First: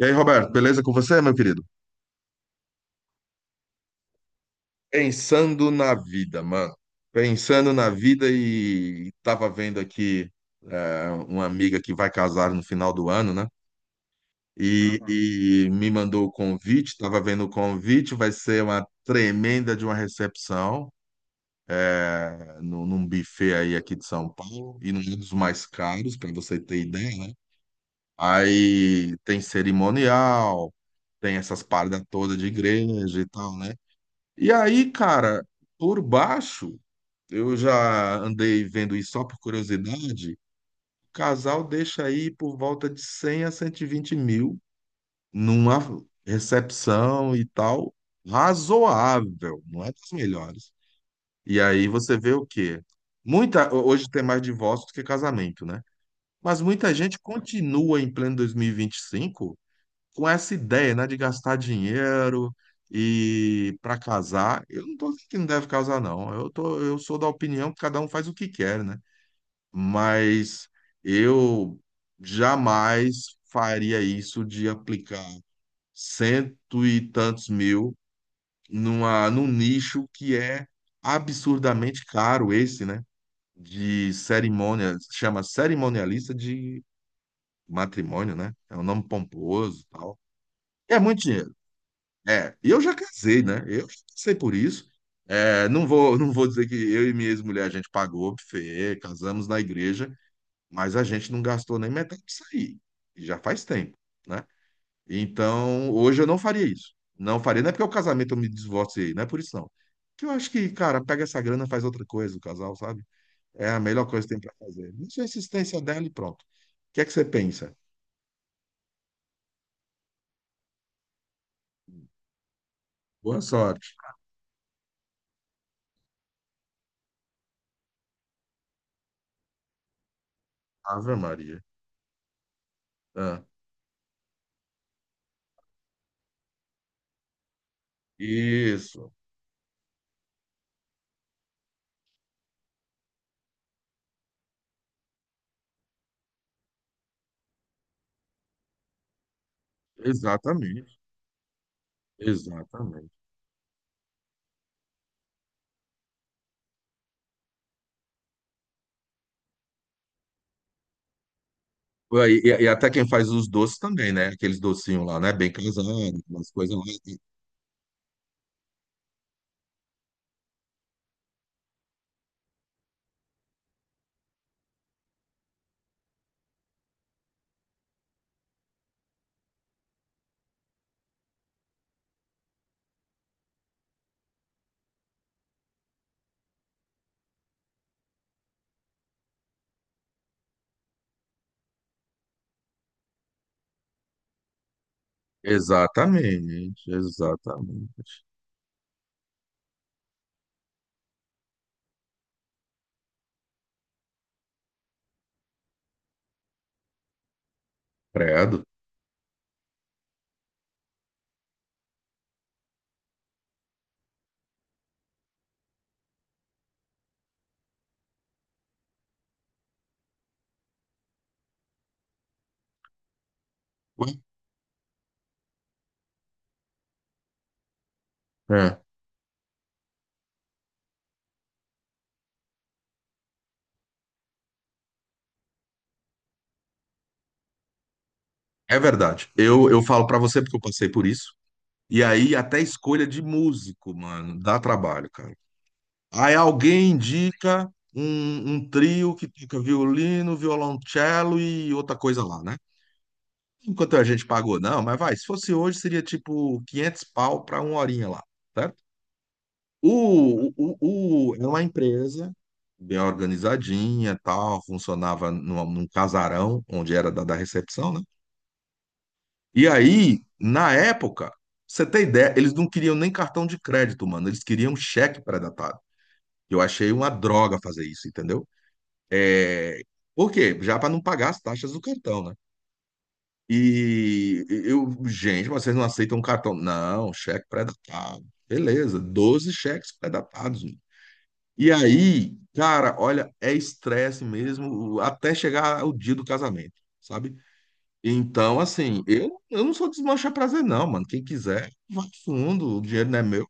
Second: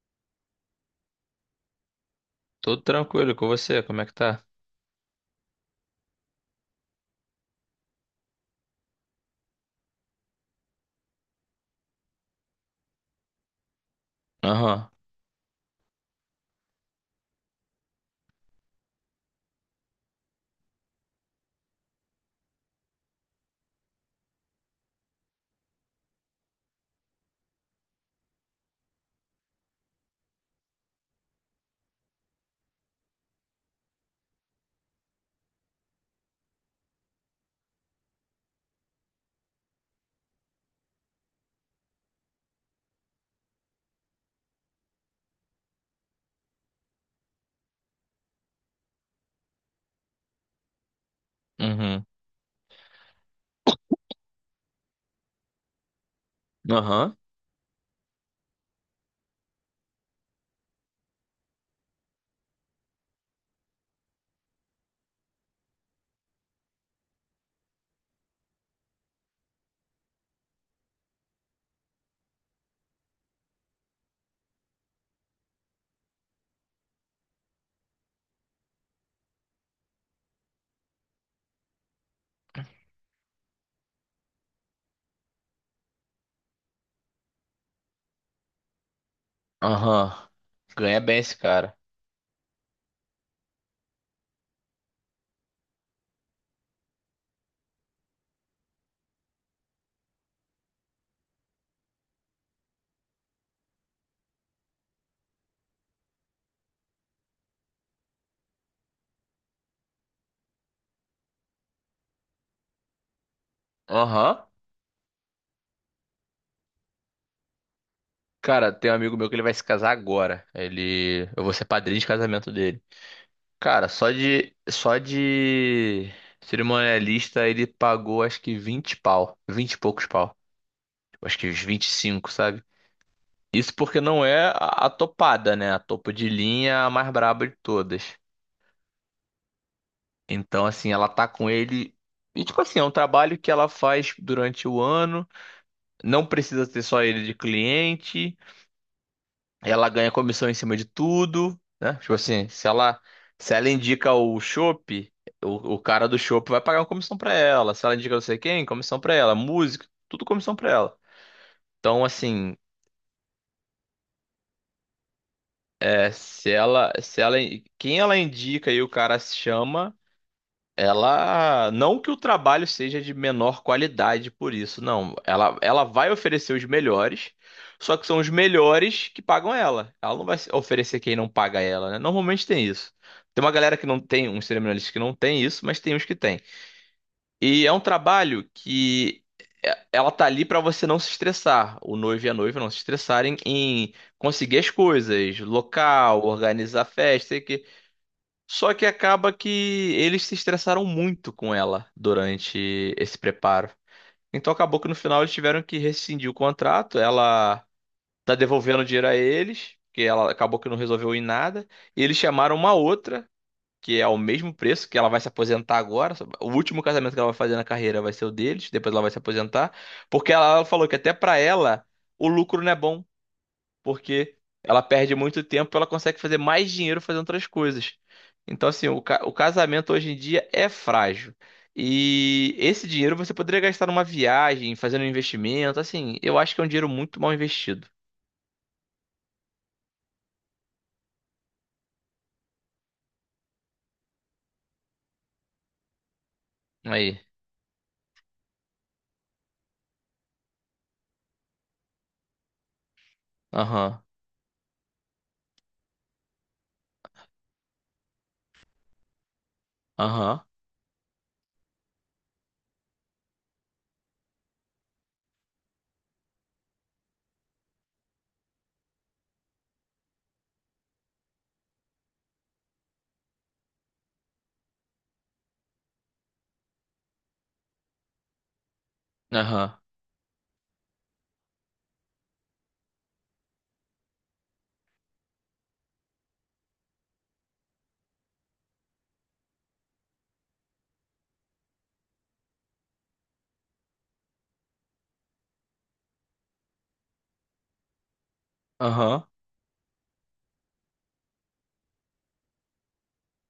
E aí, Roberto, beleza com você, meu querido? Tudo tranquilo com você? Como é que tá? Pensando na vida, mano. Pensando na vida e tava vendo aqui uma amiga que vai casar no final do ano, né? Aham. E, uhum, me mandou o convite, tava vendo o convite, vai ser uma tremenda de uma recepção num buffet aí aqui de São Paulo e num dos mais caros, para você ter ideia, né? Aí tem cerimonial, tem essas paradas todas de igreja e tal, né? E aí, cara, por baixo, eu já andei vendo isso só por curiosidade. O casal deixa aí por volta de 100 a 120 mil numa recepção e tal, razoável, não é das melhores. E aí Uhum. você vê o quê? Muita, hoje tem mais divórcio do que casamento, né? Mas muita Aham. gente continua em pleno dois mil e vinte e cinco com essa ideia, né, de gastar dinheiro e para casar, eu não tô dizendo que não deve casar, não. Eu sou da opinião que cada um faz o que quer, né? Mas eu jamais faria isso de aplicar cento e tantos mil num nicho que é absurdamente caro esse, né? De cerimônia, chama cerimonialista de matrimônio, né? É um nome pomposo, e tal. Aham. É Ganha bem muito esse dinheiro. cara. É, e eu já casei, né? Eu já passei por isso. Não vou dizer que eu e minha ex-mulher a gente pagou buffet, casamos na igreja, mas a gente não gastou nem metade disso aí. E já faz tempo, né? Então, hoje eu não faria isso. Não faria. Não é porque o casamento eu me divorciei, não é por isso não. Que eu acho que, cara, pega essa grana, faz outra coisa, o casal, sabe? É a melhor coisa que tem Aham. pra fazer. Isso é a insistência dela e pronto. O que é que você pensa? Cara, tem um amigo meu que ele vai se casar agora. Ele, eu vou ser padrinho de casamento dele. Boa Cara, sorte. só de cerimonialista ele pagou acho que 20 pau, 20 e poucos pau. Ave Acho que uns Maria. 25, sabe? Ah, Isso porque não é a topada, né? A topo de linha a mais braba de todas. isso. Então, assim, ela tá com ele. E, tipo assim, é um trabalho que ela faz durante o ano, não precisa ter só ele de cliente, ela ganha comissão em cima de Exatamente. tudo, né? Tipo assim, se ela, Exatamente. se ela indica o chopp, o cara do chopp vai pagar uma comissão pra ela. Se ela indica não sei quem, comissão pra ela. Música, tudo comissão pra ela. Então, Pô, aí, assim, e até quem faz os doces também, né? Aqueles docinhos lá, né? Bem casado, é, umas se coisas lá. ela, se ela, quem ela indica e o cara se chama. Ela, não que o trabalho seja de menor qualidade por isso, não. Ela vai oferecer os melhores, só que são os melhores que pagam ela. Ela não vai se- oferecer quem não paga ela, né? Normalmente tem isso. Tem uma galera que não tem, uns cerimonialistas que não tem isso, mas tem uns que tem. E é um trabalho que ela tá ali pra você não se estressar, o noivo e a noiva não se estressarem em conseguir as coisas, local, Exatamente, organizar festa, exatamente. só que acaba que eles se estressaram muito com ela durante esse preparo. Então acabou que no final eles tiveram que rescindir o contrato. Ela tá Credo. devolvendo dinheiro a eles, porque ela acabou que não resolveu em nada. E eles chamaram uma outra, que é ao mesmo preço, que ela vai se aposentar agora. O último casamento que ela vai fazer na carreira vai ser o deles, depois ela vai se aposentar, porque ela falou que até pra ela o lucro não é bom Ué, porque ela perde muito tempo, ela consegue fazer mais dinheiro fazendo outras coisas. Então, É, assim, o, ca- o casamento hoje em dia é frágil. E esse dinheiro você poderia gastar numa viagem, fazendo um investimento, assim, eu acho que é um dinheiro muito mal investido. é verdade. Eu falo pra você porque eu passei por isso. E aí, até escolha de músico, mano, dá trabalho, cara. Aí alguém Aí. indica um trio que toca violino, violoncelo e outra coisa lá, né? Enquanto Aham, a gente pagou, não, mas vai, se fosse hoje, seria tipo 500 pau pra uma horinha lá. aham, Era uma empresa bem organizadinha, tal, funcionava num casarão onde era da recepção, né? E aí, na época, você tem ideia, eles não queriam nem cartão de crédito, mano, eles queriam cheque pré-datado. Eu achei uma droga fazer isso, entendeu? aham, É, por quê? Já para não pagar as taxas do cartão, né? E eu, gente, mas vocês não aceitam cartão? Não, cheque pré-datado. Beleza, 12 cheques pré-datados. E aí, cara, olha, é estresse mesmo até chegar o dia do casamento, sabe? Então, assim, aham. eu não sou desmanchar prazer, não, mano. Quem quiser, vai fundo, o dinheiro não é meu.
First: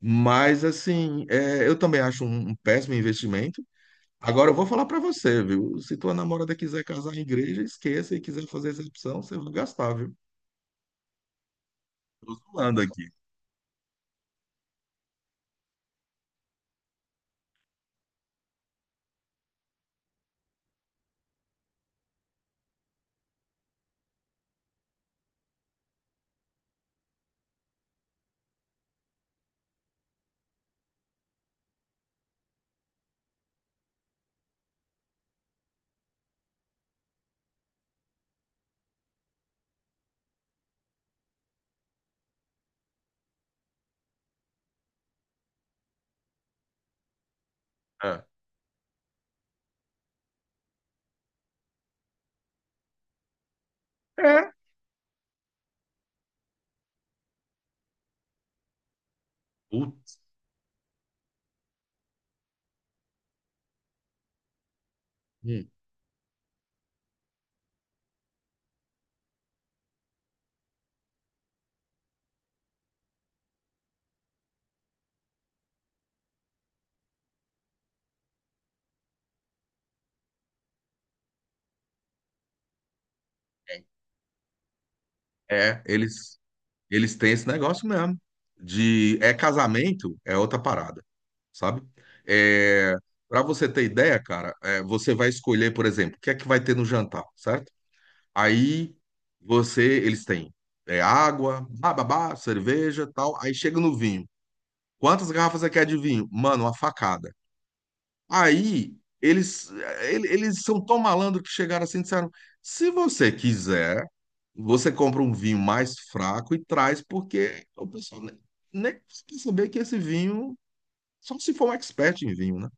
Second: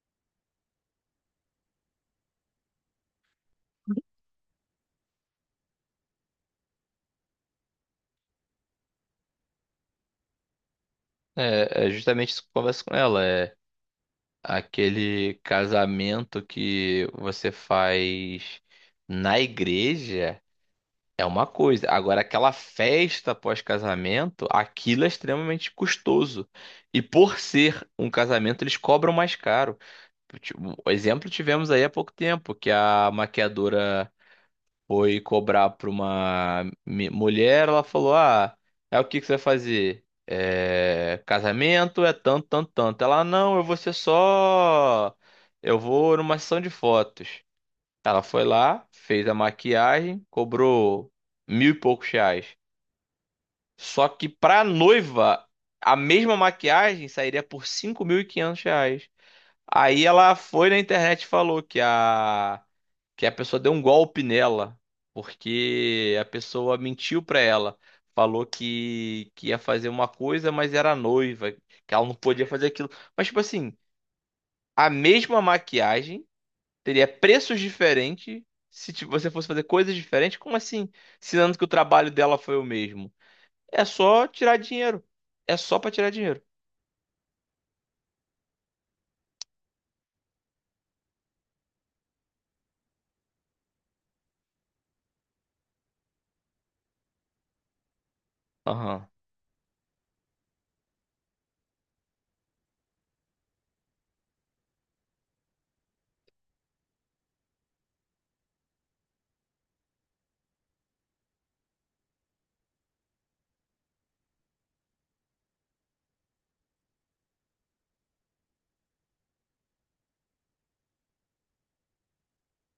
Mas, assim, eu também acho um péssimo investimento. Agora, eu vou falar pra você, viu? Se tua namorada quiser casar em igreja, esqueça e quiser fazer excepção, você vai gastar, viu? É justamente Tô isso que eu zoando converso com aqui. ela. É aquele casamento que você faz na igreja. É uma coisa. Agora, aquela festa pós-casamento, aquilo é extremamente custoso. E por ser um casamento, eles cobram mais caro. Tipo, o exemplo tivemos aí há pouco tempo, que a maquiadora foi cobrar para uma mulher. Ela falou: "Ah, é o que que você vai fazer?" "É, casamento é tanto, tanto, tanto." Ela: "Não, eu vou ser só. Eu vou numa sessão de fotos." Ela É. foi lá, fez a maquiagem, cobrou mil e poucos reais. Só que É. pra noiva, a mesma maquiagem sairia por 5.500 reais. Aí Putz. ela foi na internet e falou que a pessoa deu um golpe nela, Hum. porque a pessoa mentiu pra ela. Falou que ia fazer uma coisa, mas era noiva, que ela não podia fazer aquilo. Mas, tipo assim, a mesma maquiagem teria preços diferentes se você fosse fazer coisas diferentes. Como assim? Sinando que o trabalho dela foi o mesmo. É, É só tirar dinheiro. É só é, pra tirar eles dinheiro. Eles têm esse negócio mesmo de é casamento, é outra parada, sabe? É, para você ter ideia, cara, você vai escolher, por exemplo, o que é que vai ter no jantar, certo? Aí Aham, você, eles têm água, bababá, cerveja, tal. Aí chega no vinho. Quantas garrafas você quer de vinho? Mano, uma facada. Aí eles, ele- eles são tão malandros que chegaram assim e disseram: se você quiser, você compra um vinho mais fraco e traz, porque o pessoal nem precisa saber que esse vinho, só se for um expert em vinho, né?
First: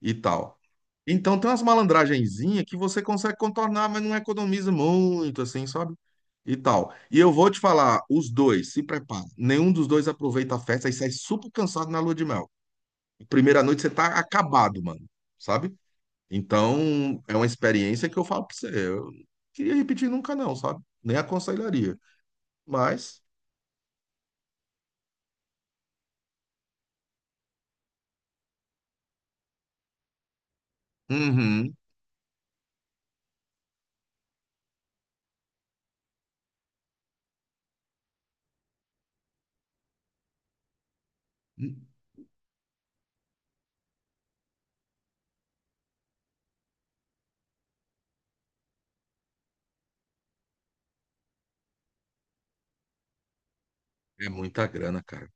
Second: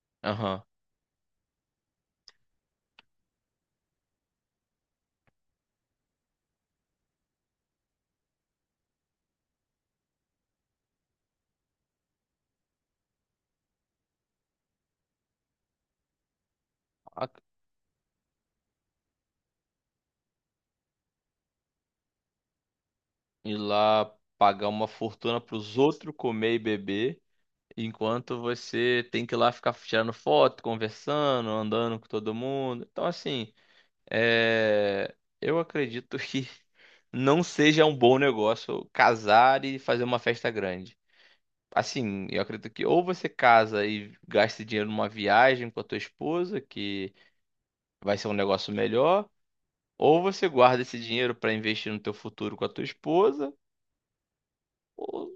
E tal. aham. Então tem umas malandragenzinhas que você consegue contornar, mas não economiza muito, assim, sabe? E tal. E eu vou te falar, os dois, se prepara. Nenhum dos dois aproveita a festa e sai super cansado na lua de mel. Primeira noite você tá acabado, mano. Sabe? Então, A- é uma experiência que eu falo pra você. Eu não queria repetir nunca, não, sabe? Nem aconselharia. Mas, Ir lá pagar uma fortuna pros outros comer e beber, enquanto você tem que ir lá ficar tirando foto, conversando, uhum, andando com todo mundo. Então, assim, é... eu acredito que não seja um bom negócio casar e fazer uma festa grande. Assim, eu acredito que ou você casa e gasta dinheiro numa viagem com a tua esposa, que vai ser um negócio melhor, ou você guarda esse dinheiro para investir no teu futuro com a tua esposa, é muita grana, ou cara.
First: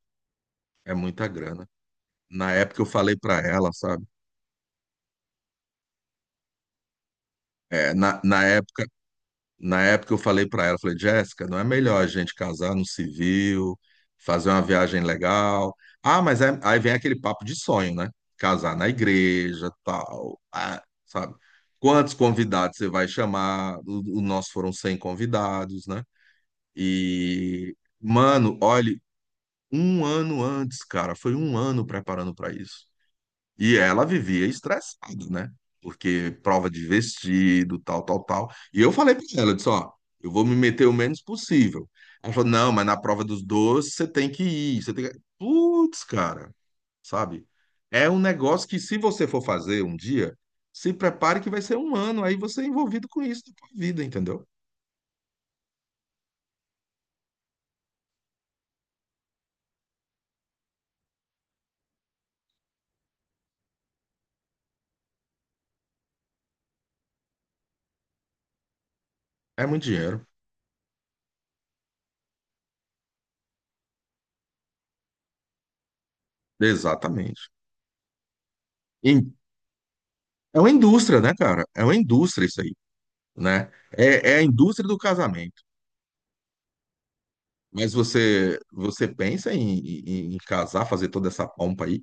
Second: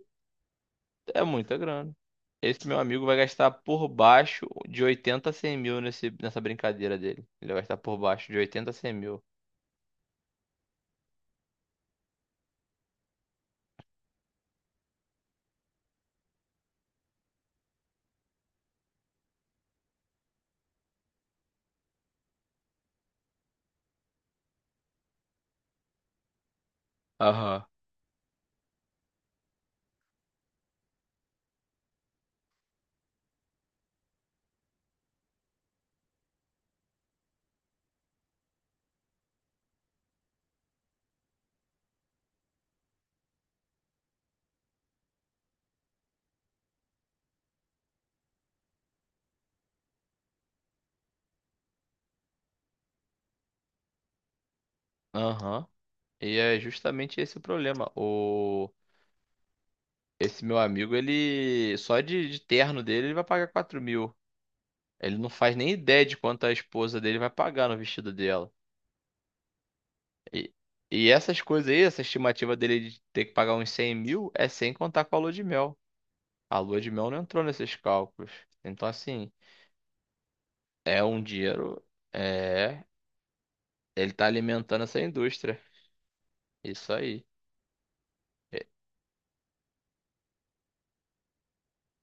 É é muita muita grana. grana. Na Esse meu época eu amigo falei vai pra gastar ela, por sabe? baixo de 80.000 a 100.000 nessa brincadeira dele. Ele vai gastar É, por na, baixo na de 80.000 a 100.000. Na época eu falei para ela, falei, Jéssica, não é melhor a gente casar no civil, fazer uma viagem legal? Ah, mas aí vem aquele papo de sonho, né? Casar na igreja, tal, ah, sabe? Quantos convidados você vai chamar? O nosso foram 100 convidados, né? Aham. E, mano, olha, um ano antes, cara, foi um ano preparando para isso. E ela vivia estressada, né? Porque prova de vestido, tal, tal, tal. E eu falei para ela, eu disse, ó, eu vou me meter o menos possível. Ela falou, não, mas na prova dos doces você tem que ir, você tem que... Putz, cara, sabe? É um negócio que se você for fazer um dia, se prepare que vai ser um ano, aí você é envolvido com isso na tua vida, entendeu? Aham. E é justamente esse o problema. Esse meu amigo, ele... Só de terno dele, ele vai pagar 4.000. Ele não faz nem ideia de quanto a esposa dele vai pagar no vestido dela. É muito dinheiro. E, e essas coisas aí, essa estimativa dele de ter que pagar uns 100.000 é sem contar com a lua de mel. A lua de mel não entrou Exatamente. nesses cálculos. Então, E assim, é uma é indústria, um né, cara? dinheiro. É uma indústria isso aí, É. né? Ele tá É, é a alimentando indústria do essa indústria. casamento. Isso aí. Mas você, você pensa em casar, fazer toda essa pompa aí?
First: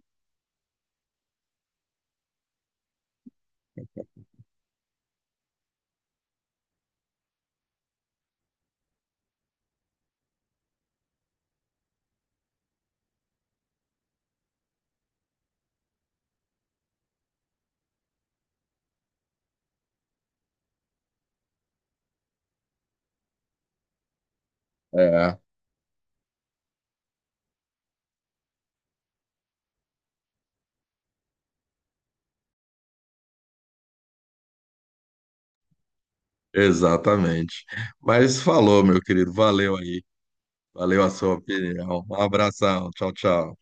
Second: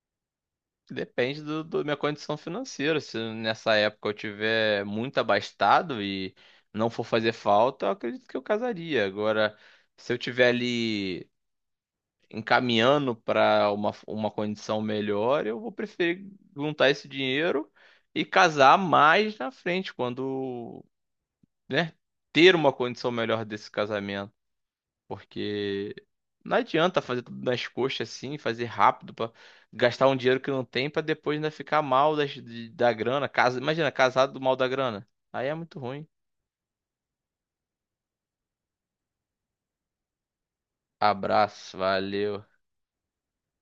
Depende do, do minha condição financeira. Se nessa época eu tiver muito abastado e não for fazer falta, eu acredito que eu casaria. Agora, se eu tiver ali encaminhando para uma condição melhor, eu vou preferir juntar esse dinheiro e casar mais na frente, quando, né, ter uma condição melhor desse casamento. É. Porque não adianta fazer tudo nas coxas assim, fazer rápido para gastar um dinheiro que não tem para depois ainda ficar mal da grana. Casa, imagina, casado do mal da grana. Aí é muito ruim. Exatamente. Mas falou, meu querido. Valeu aí. Valeu a sua Abraço, opinião. Um valeu. abração. Tchau, tchau.